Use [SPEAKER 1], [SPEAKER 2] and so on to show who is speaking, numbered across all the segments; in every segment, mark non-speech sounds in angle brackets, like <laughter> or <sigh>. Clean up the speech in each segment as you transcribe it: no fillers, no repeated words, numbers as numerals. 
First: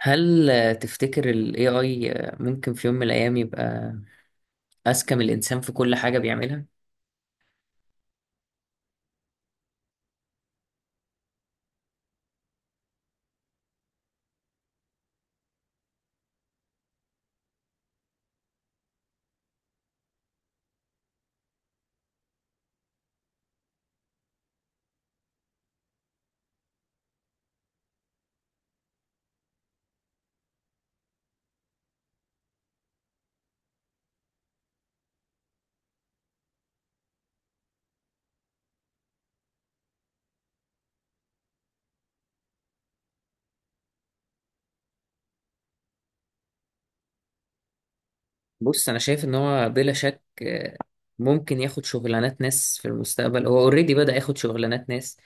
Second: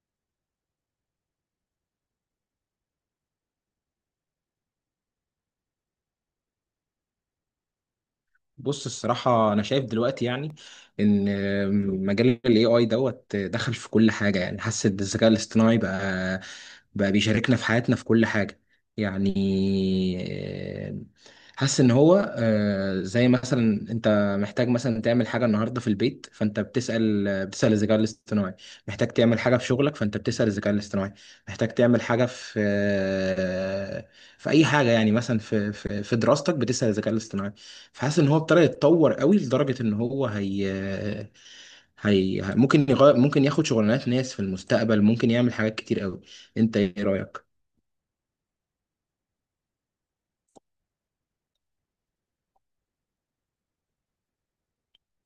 [SPEAKER 1] هل تفتكر ال AI ممكن في يوم من الأيام يبقى أذكى من الإنسان في كل حاجة بيعملها؟
[SPEAKER 2] بص، الصراحة أنا شايف دلوقتي، يعني إن مجال ال AI دوت دخل في كل حاجة. يعني حاسس إن الذكاء الاصطناعي بقى بيشاركنا في حياتنا في كل حاجة. يعني حاسس إن هو زي مثلا أنت محتاج مثلا تعمل حاجة النهاردة في البيت، فأنت بتسأل الذكاء الاصطناعي. محتاج تعمل حاجة في شغلك فأنت بتسأل الذكاء الاصطناعي. محتاج تعمل حاجة في في أي حاجة. يعني مثلا في دراستك بتسأل الذكاء الاصطناعي. فحاسس ان هو ابتدى يتطور قوي لدرجه ان هو هي ممكن يغير، ممكن ياخد شغلانات ناس في المستقبل، ممكن يعمل حاجات كتير قوي. انت ايه رايك؟
[SPEAKER 1] بص أنا شايف إن هو بلا شك، ممكن ياخد شغلانات ناس في المستقبل. هو أوريدي بدأ ياخد شغلانات ناس.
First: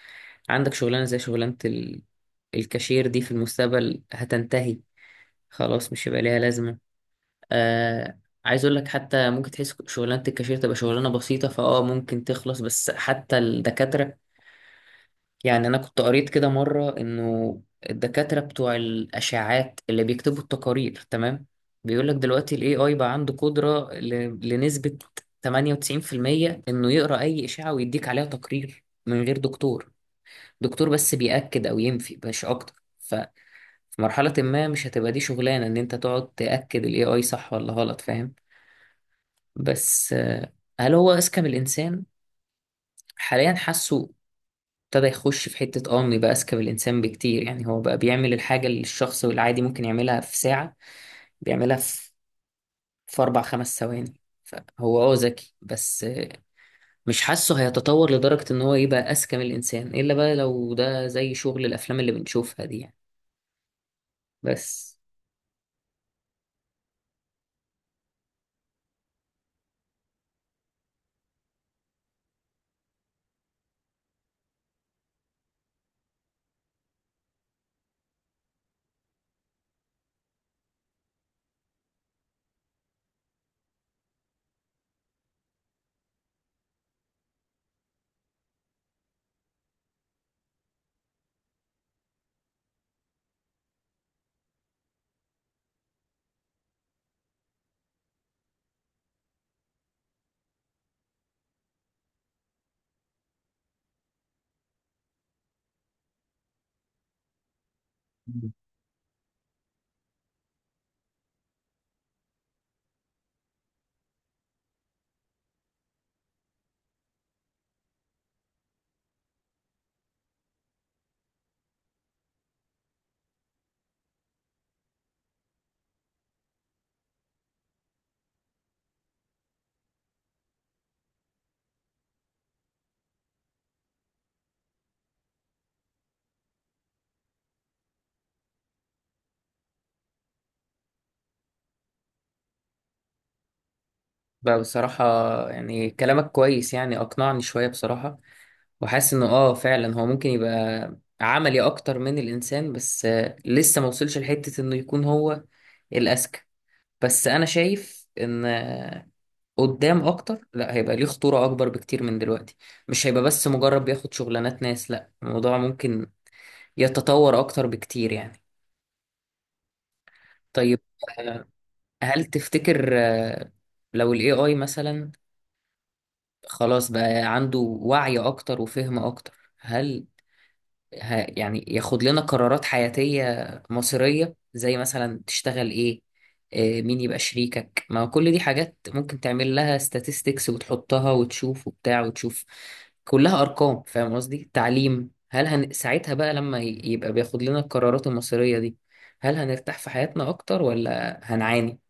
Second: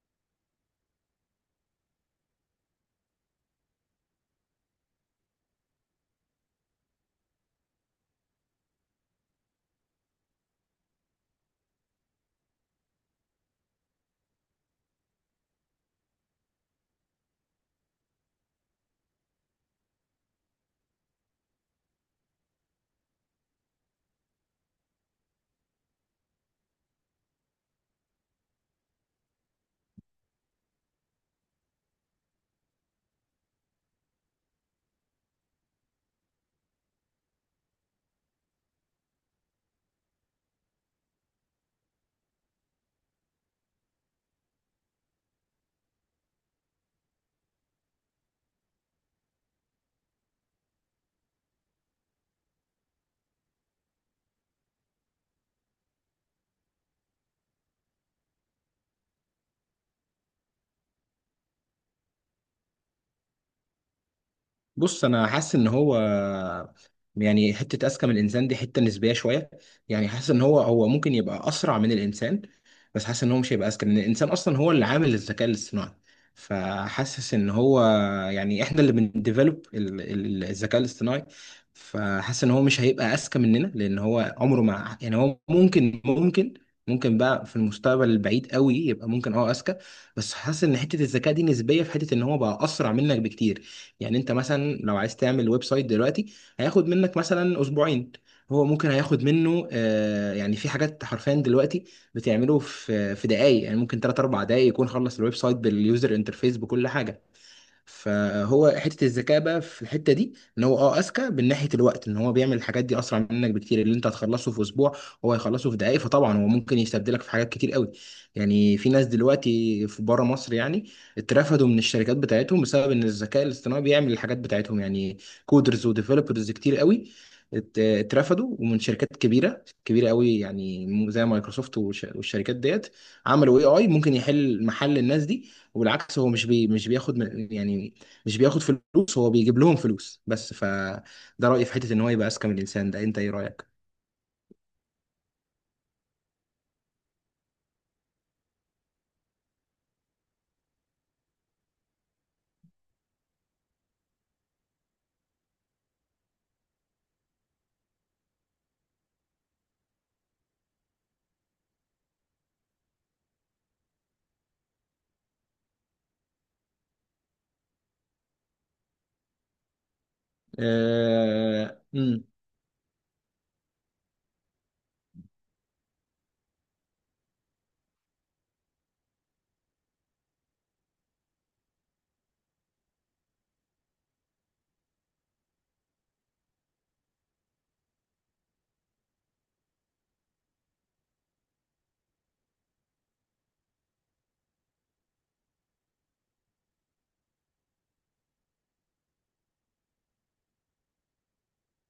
[SPEAKER 1] عندك شغلانة زي شغلانة الكاشير دي في المستقبل هتنتهي، خلاص مش هيبقى ليها لازمة. آه عايز أقول لك حتى ممكن تحس شغلانة الكاشير تبقى شغلانة بسيطة فأه ممكن تخلص، بس حتى الدكاترة، يعني أنا كنت قريت كده مرة إنه الدكاترة بتوع الأشعاعات اللي بيكتبوا التقارير، تمام؟ بيقول لك دلوقتي ال AI بقى عنده قدرة لنسبة 98% إنه يقرأ أي إشعة ويديك عليها تقرير من غير دكتور. دكتور بس بيأكد أو ينفي، مش أكتر. ففي مرحلة ما مش هتبقى دي شغلانة، إن أنت تقعد تأكد ال AI صح ولا غلط، فاهم؟ بس هل هو أذكى من الإنسان؟ حاليا حاسه ابتدى يخش في حتة، انه يبقى اذكى من الانسان بكتير. يعني هو بقى بيعمل الحاجة اللي الشخص العادي ممكن يعملها في ساعة، بيعملها في في اربع خمس ثواني. فهو ذكي، بس مش حاسه هيتطور لدرجة ان هو يبقى اذكى من الانسان، الا بقى لو ده زي شغل الافلام اللي بنشوفها دي يعني. بس
[SPEAKER 2] بص انا حاسس ان هو، يعني حته اذكى من الانسان دي حته نسبيه شويه. يعني حاسس ان هو ممكن يبقى اسرع من الانسان، بس حاسس ان هو مش هيبقى اذكى لان الانسان اصلا هو اللي عامل الذكاء الاصطناعي. فحاسس ان هو، يعني احنا اللي بنديفلوب الذكاء الاصطناعي. فحاسس ان هو مش هيبقى اذكى مننا لان هو عمره ما، يعني هو ممكن بقى في المستقبل البعيد قوي يبقى ممكن اه اذكى. بس حاسس ان حته الذكاء دي نسبيه في حته ان هو بقى اسرع منك بكتير. يعني انت مثلا لو عايز تعمل ويب سايت دلوقتي، هياخد منك مثلا اسبوعين. هو ممكن هياخد منه يعني في حاجات حرفيا دلوقتي بتعمله في دقايق. يعني ممكن 3 4 دقايق يكون خلص الويب سايت باليوزر انترفيس بكل حاجة. فهو حته الذكاء بقى في الحته دي ان هو اه اذكى من ناحيه الوقت. ان هو بيعمل الحاجات دي اسرع منك بكتير. اللي انت هتخلصه في اسبوع هو هيخلصه في دقائق. فطبعا هو ممكن يستبدلك في حاجات كتير قوي. يعني في ناس دلوقتي في بره مصر يعني اترفدوا من الشركات بتاعتهم بسبب ان الذكاء الاصطناعي بيعمل الحاجات بتاعتهم. يعني كودرز وديفلوبرز كتير قوي اترفدوا، ومن شركات كبيره كبيره قوي، يعني زي مايكروسوفت والشركات ديت. عملوا اي اي ممكن يحل محل الناس دي. وبالعكس هو مش بياخد يعني مش بياخد فلوس، هو بيجيب لهم فلوس بس. فده رأيي في حتة ان هو يبقى اذكى من الانسان ده. انت ايه رأيك؟
[SPEAKER 1] بقى بصراحة، يعني كلامك كويس، يعني أقنعني شوية بصراحة. وحاسس إنه آه فعلا هو ممكن يبقى عملي أكتر من الإنسان، بس لسه موصلش لحتة إنه يكون هو الأذكى. بس انا شايف ان قدام اكتر لا، هيبقى ليه خطورة اكبر بكتير من دلوقتي. مش هيبقى بس مجرد بياخد شغلانات ناس، لا الموضوع ممكن يتطور اكتر بكتير يعني. طيب، آه، هل
[SPEAKER 2] مم.
[SPEAKER 1] تفتكر لو الاي اي مثلا خلاص بقى عنده وعي اكتر وفهم اكتر، هل يعني ياخد لنا قرارات حياتية مصيرية، زي مثلا تشتغل ايه، مين يبقى شريكك؟ ما هو كل دي حاجات ممكن تعمل لها statistics وتحطها وتشوف وبتاع وتشوف، كلها أرقام، فاهم قصدي؟ تعليم، هل ساعتها بقى لما يبقى بياخد لنا القرارات المصيرية دي، هل هنرتاح في حياتنا أكتر ولا هنعاني؟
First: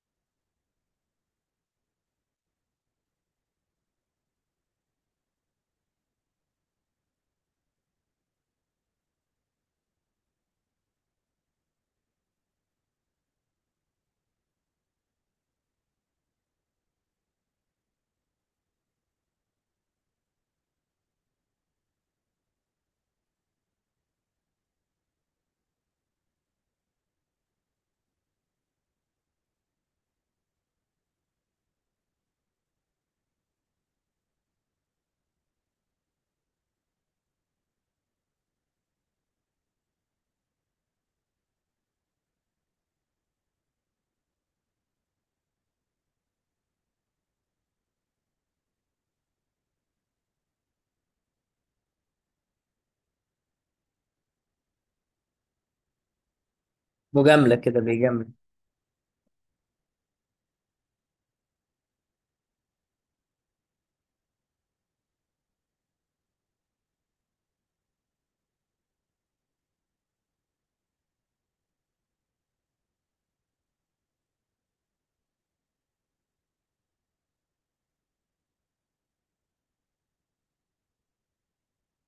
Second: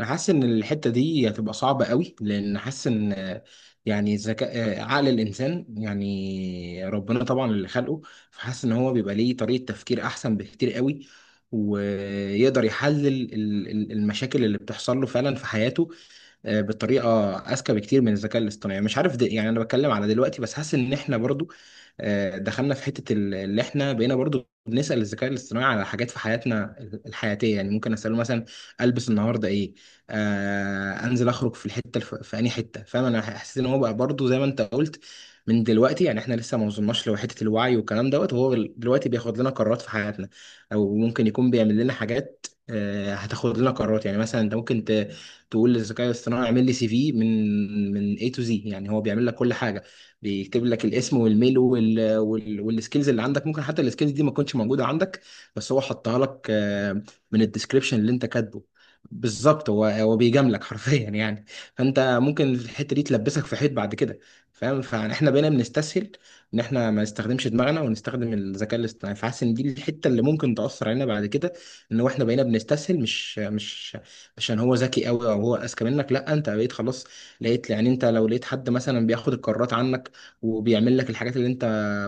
[SPEAKER 2] انا حاسس ان الحتة دي هتبقى صعبة قوي لان حاسس ان يعني ذكاء عقل الانسان يعني ربنا طبعا اللي خلقه. فحاسس ان هو بيبقى ليه طريقة تفكير احسن بكتير قوي، ويقدر يحلل المشاكل اللي بتحصل له فعلا في حياته بطريقه اذكى بكتير من الذكاء الاصطناعي. مش عارف ده، يعني انا بتكلم على دلوقتي. بس حاسس ان احنا برضو دخلنا في حته اللي احنا بقينا برضو بنسال الذكاء الاصطناعي على حاجات في حياتنا الحياتيه. يعني ممكن اساله مثلا البس النهارده ايه، انزل اخرج في في انهي حته. فاهم؟ انا حسيت ان هو بقى برضو زي ما انت قلت، من دلوقتي. يعني احنا لسه ما وصلناش لحته الوعي والكلام دوت، وهو دلوقتي بياخد لنا قرارات في حياتنا. او ممكن يكون بيعمل لنا حاجات هتاخد لنا قرارات. يعني مثلا انت ممكن تقول للذكاء الاصطناعي اعمل لي سي في من A to Z. يعني هو بيعمل لك كل حاجه. بيكتب لك الاسم والميل والسكيلز اللي عندك. ممكن حتى السكيلز دي ما تكونش موجوده عندك، بس هو حطها لك من
[SPEAKER 1] مجاملة كده،
[SPEAKER 2] الديسكريبشن اللي انت
[SPEAKER 1] بيجامل.
[SPEAKER 2] كاتبه. بالظبط. هو بيجاملك <laughs> حرفيا، يعني فانت ممكن في الحته دي تلبسك في حيط بعد كده. فاهم؟ فاحنا بقينا بنستسهل ان احنا ما نستخدمش دماغنا ونستخدم الذكاء الاصطناعي. فحاسس ان دي الحته اللي ممكن تاثر علينا بعد كده. ان احنا بقينا بنستسهل، مش عشان هو ذكي قوي او هو اذكى منك. لا، انت بقيت خلاص لقيت، يعني انت لو لقيت حد مثلا بياخد القرارات عنك وبيعمل لك الحاجات اللي انت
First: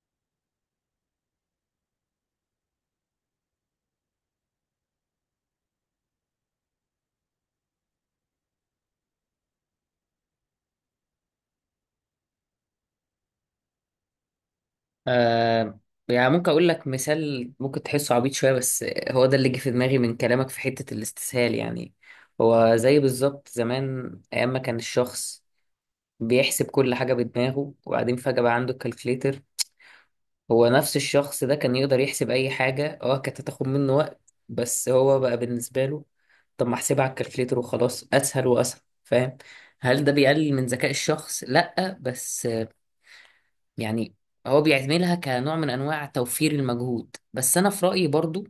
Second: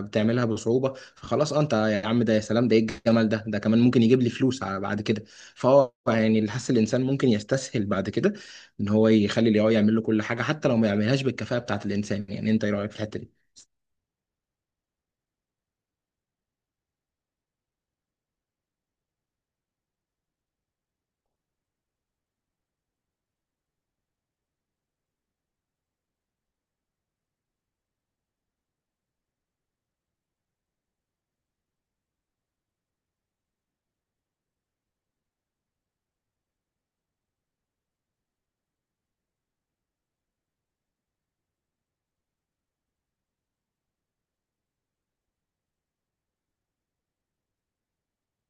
[SPEAKER 2] بتعملها بصعوبة، فخلاص انت يا عم ده، يا سلام ده ايه الجمال ده، ده كمان ممكن يجيب لي فلوس بعد كده. فهو يعني اللي حاسس الانسان ممكن يستسهل بعد كده ان هو يخلي الاي اي يعمل له كل حاجة حتى لو ما يعملهاش بالكفاءة بتاعت الانسان. يعني انت ايه رايك في الحتة دي؟
[SPEAKER 1] آه يعني ممكن اقول لك مثال ممكن تحسه عبيط شويه، بس هو ده اللي جه في دماغي من كلامك في حته الاستسهال. يعني هو زي بالظبط زمان، ايام ما كان الشخص بيحسب كل حاجه بدماغه، وبعدين فجاه بقى عنده الكالكليتر. هو نفس الشخص ده كان يقدر يحسب اي حاجه، كانت هتاخد منه وقت، بس هو بقى بالنسبه له، طب ما احسبها على الكالكليتر وخلاص، اسهل واسهل، فاهم؟ هل ده بيقلل من ذكاء الشخص؟ لا، بس يعني هو بيعملها كنوع من انواع توفير المجهود. بس انا في رأيي برضو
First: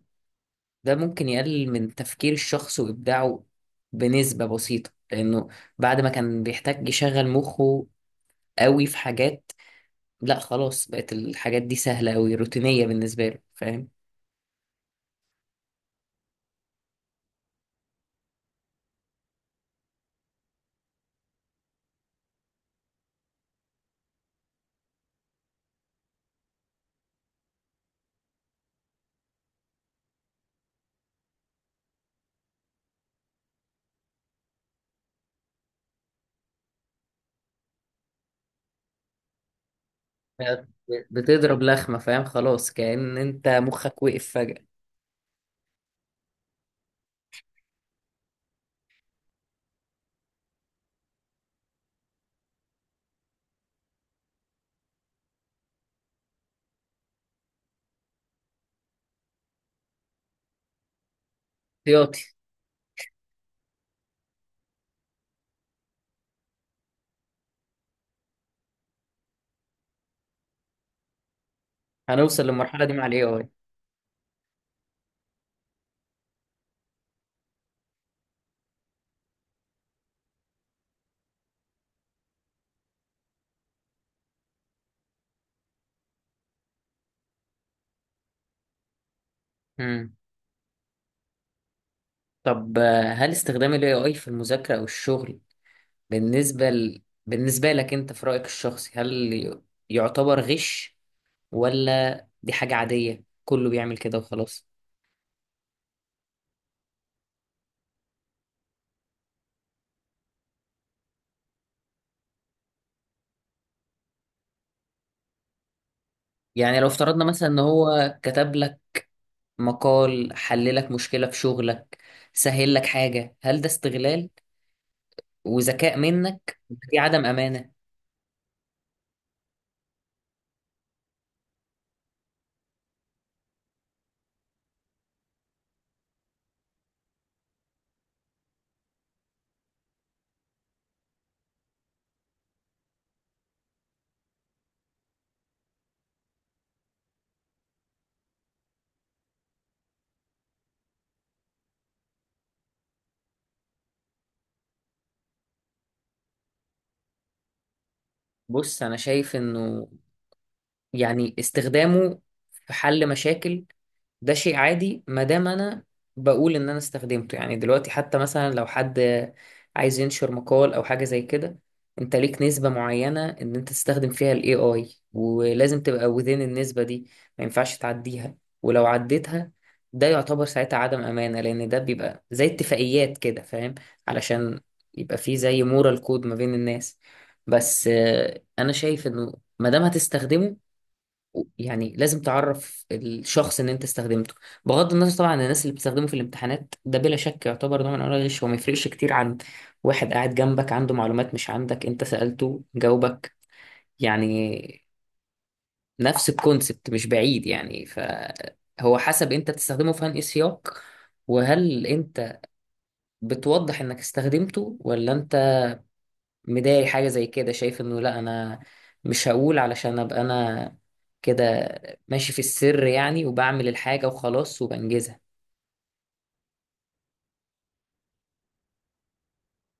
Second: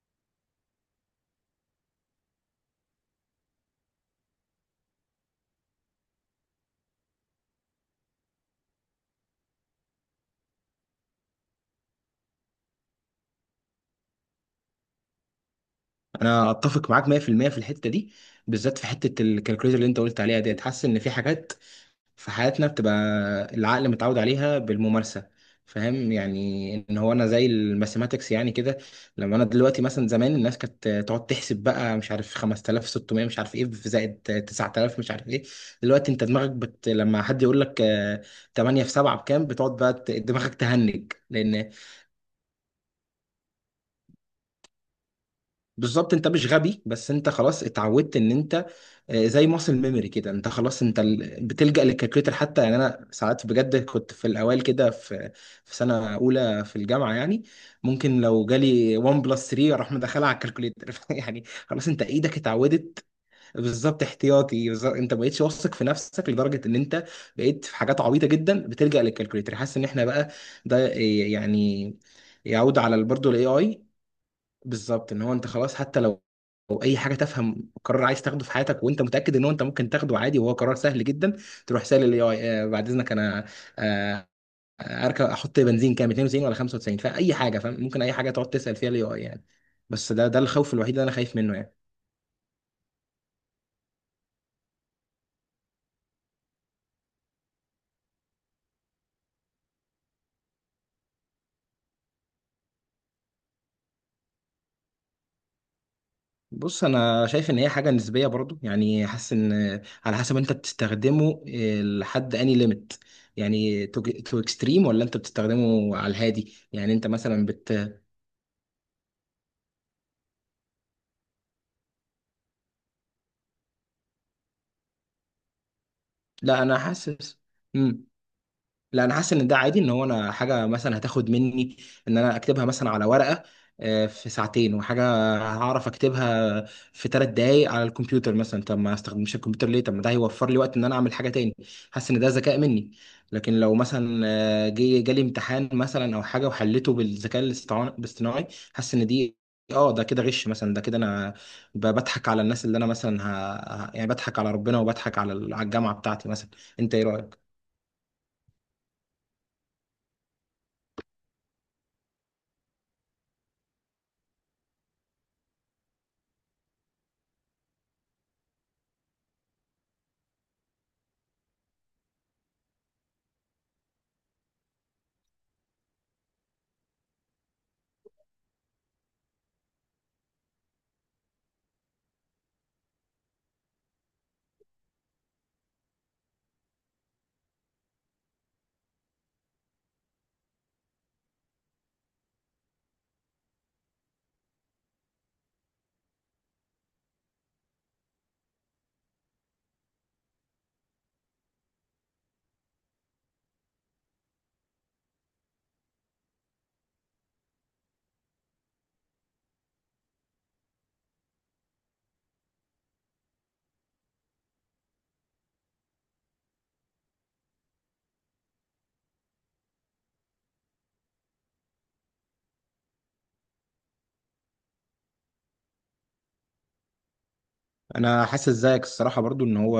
[SPEAKER 1] ده ممكن يقلل من تفكير الشخص وابداعه بنسبة بسيطة، لانه بعد ما كان بيحتاج يشغل مخه قوي في حاجات، لا خلاص بقت الحاجات دي سهلة قوي، روتينية بالنسبة له، فاهم؟
[SPEAKER 2] انا اتفق معاك 100% في المية في الحتة دي، بالذات في حتة الكالكوليتر اللي انت قلت عليها ديت. حاسس ان في حاجات في حياتنا بتبقى العقل متعود عليها بالممارسة. فاهم؟ يعني ان هو انا زي الماثيماتكس يعني كده. لما انا دلوقتي مثلا، زمان الناس كانت تقعد تحسب بقى مش عارف 5600 مش عارف ايه في زائد 9000 مش عارف ايه. دلوقتي انت لما حد يقول لك 8 في 7 بكام، بتقعد بقى دماغك
[SPEAKER 1] بقت
[SPEAKER 2] تهنج
[SPEAKER 1] بتضرب
[SPEAKER 2] لان
[SPEAKER 1] لخمة، فاهم، خلاص كأن انت مخك وقف فجأة.
[SPEAKER 2] بالظبط انت مش غبي. بس انت خلاص اتعودت ان انت زي ماسل ميموري كده. انت خلاص انت بتلجأ للكالكوليتر. حتى يعني انا ساعات بجد كنت في الاوائل كده، في في سنه اولى في الجامعه، يعني ممكن لو جالي 1 بلس 3 اروح مدخلها على الكالكوليتر <laughs> يعني خلاص انت
[SPEAKER 1] احتياطي.
[SPEAKER 2] ايدك اتعودت. بالظبط احتياطي. بالظبط انت ما بقتش واثق في نفسك لدرجه ان انت بقيت في حاجات عبيطه جدا بتلجأ للكالكوليتر. حاسس ان احنا بقى ده يعني
[SPEAKER 1] هنوصل
[SPEAKER 2] يعود
[SPEAKER 1] للمرحلة دي
[SPEAKER 2] على
[SPEAKER 1] مع الاي
[SPEAKER 2] برضه الاي
[SPEAKER 1] اي.
[SPEAKER 2] اي. بالظبط ان هو انت خلاص، حتى لو اي حاجه تفهم، قرار عايز تاخده في حياتك وانت متاكد ان هو انت ممكن تاخده عادي وهو قرار سهل جدا، تروح سال الاي اي. بعد اذنك انا آه، اركب احط بنزين كام 92 ولا 95، فاي حاجه. فاهم؟ ممكن اي حاجه تقعد تسال فيها الاي اي، يعني. بس
[SPEAKER 1] مم.
[SPEAKER 2] ده ده الخوف الوحيد اللي انا خايف منه يعني.
[SPEAKER 1] طب، هل استخدام الاي اي في المذاكرة او الشغل، بالنسبة لك أنت في رأيك الشخصي، هل يعتبر غش، ولا دي حاجة عادية كله بيعمل كده وخلاص؟
[SPEAKER 2] بص انا شايف ان هي حاجه نسبيه برضو. يعني حاسس ان على حسب انت بتستخدمه لحد اني ليميت، يعني تو اكستريم، ولا انت بتستخدمه على الهادي.
[SPEAKER 1] يعني لو
[SPEAKER 2] يعني انت
[SPEAKER 1] افترضنا
[SPEAKER 2] مثلا،
[SPEAKER 1] مثلا إن هو كتب لك مقال، حل لك مشكلة في شغلك، سهل لك حاجة، هل ده استغلال وذكاء منك،
[SPEAKER 2] لا انا
[SPEAKER 1] دي عدم
[SPEAKER 2] حاسس،
[SPEAKER 1] أمانة؟
[SPEAKER 2] مم. لا انا حاسس ان ده عادي ان هو انا حاجه مثلا هتاخد مني ان انا اكتبها مثلا على ورقه في ساعتين وحاجه، هعرف اكتبها في 3 دقايق على الكمبيوتر مثلا. طب ما استخدمش الكمبيوتر ليه؟ طب ما ده هيوفر لي وقت ان انا اعمل حاجه تاني. حاسس ان ده ذكاء مني. لكن لو مثلا جالي امتحان مثلا او حاجه وحلته بالذكاء الاصطناعي حاسس ان دي اه ده كده غش مثلا. ده كده انا بضحك على الناس، اللي انا مثلا يعني بضحك على ربنا وبضحك على الجامعه بتاعتي مثلا. انت ايه رايك؟
[SPEAKER 1] بص أنا شايف إنه يعني استخدامه في حل مشاكل ده شيء عادي، ما دام انا بقول ان انا استخدمته. يعني دلوقتي حتى مثلا لو حد عايز ينشر مقال او حاجه زي كده، انت ليك نسبه معينه ان انت تستخدم فيها الاي اي، ولازم تبقى within النسبه دي، ما ينفعش تعديها. ولو عديتها ده يعتبر ساعتها عدم امانه، لان ده بيبقى زي اتفاقيات كده، فاهم، علشان يبقى فيه زي مورال كود ما بين الناس. بس انا شايف انه ما دام هتستخدمه، يعني لازم تعرف الشخص ان انت استخدمته. بغض النظر طبعا عن الناس اللي بتستخدمه في الامتحانات، ده بلا شك يعتبر نوع من انواع الغش، هو ما يفرقش كتير عن واحد قاعد جنبك عنده معلومات مش عندك، انت سألته جاوبك، يعني نفس الكونسبت، مش بعيد يعني. فهو حسب انت تستخدمه في انهي سياق، وهل انت بتوضح انك استخدمته، ولا انت مضايق حاجة زي كده، شايف انه لا انا مش هقول علشان ابقى انا كده ماشي في السر، يعني وبعمل الحاجة وخلاص وبنجزها.
[SPEAKER 2] انا حاسس زيك الصراحه برضو ان هو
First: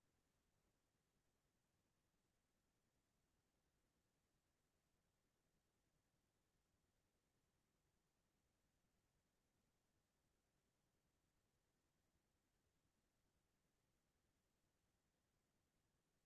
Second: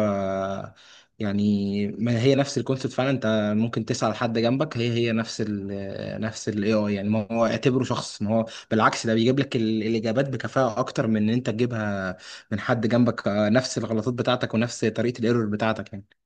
[SPEAKER 2] يعني ما هي نفس الكونسيبت فعلا. انت ممكن تسأل حد جنبك، هي نفس نفس الاي اي. يعني ما هو اعتبره شخص. ما هو بالعكس، ده بيجيب لك الاجابات بكفاءه اكتر من ان انت تجيبها من حد جنبك نفس الغلطات بتاعتك ونفس طريقه الايرور بتاعتك يعني.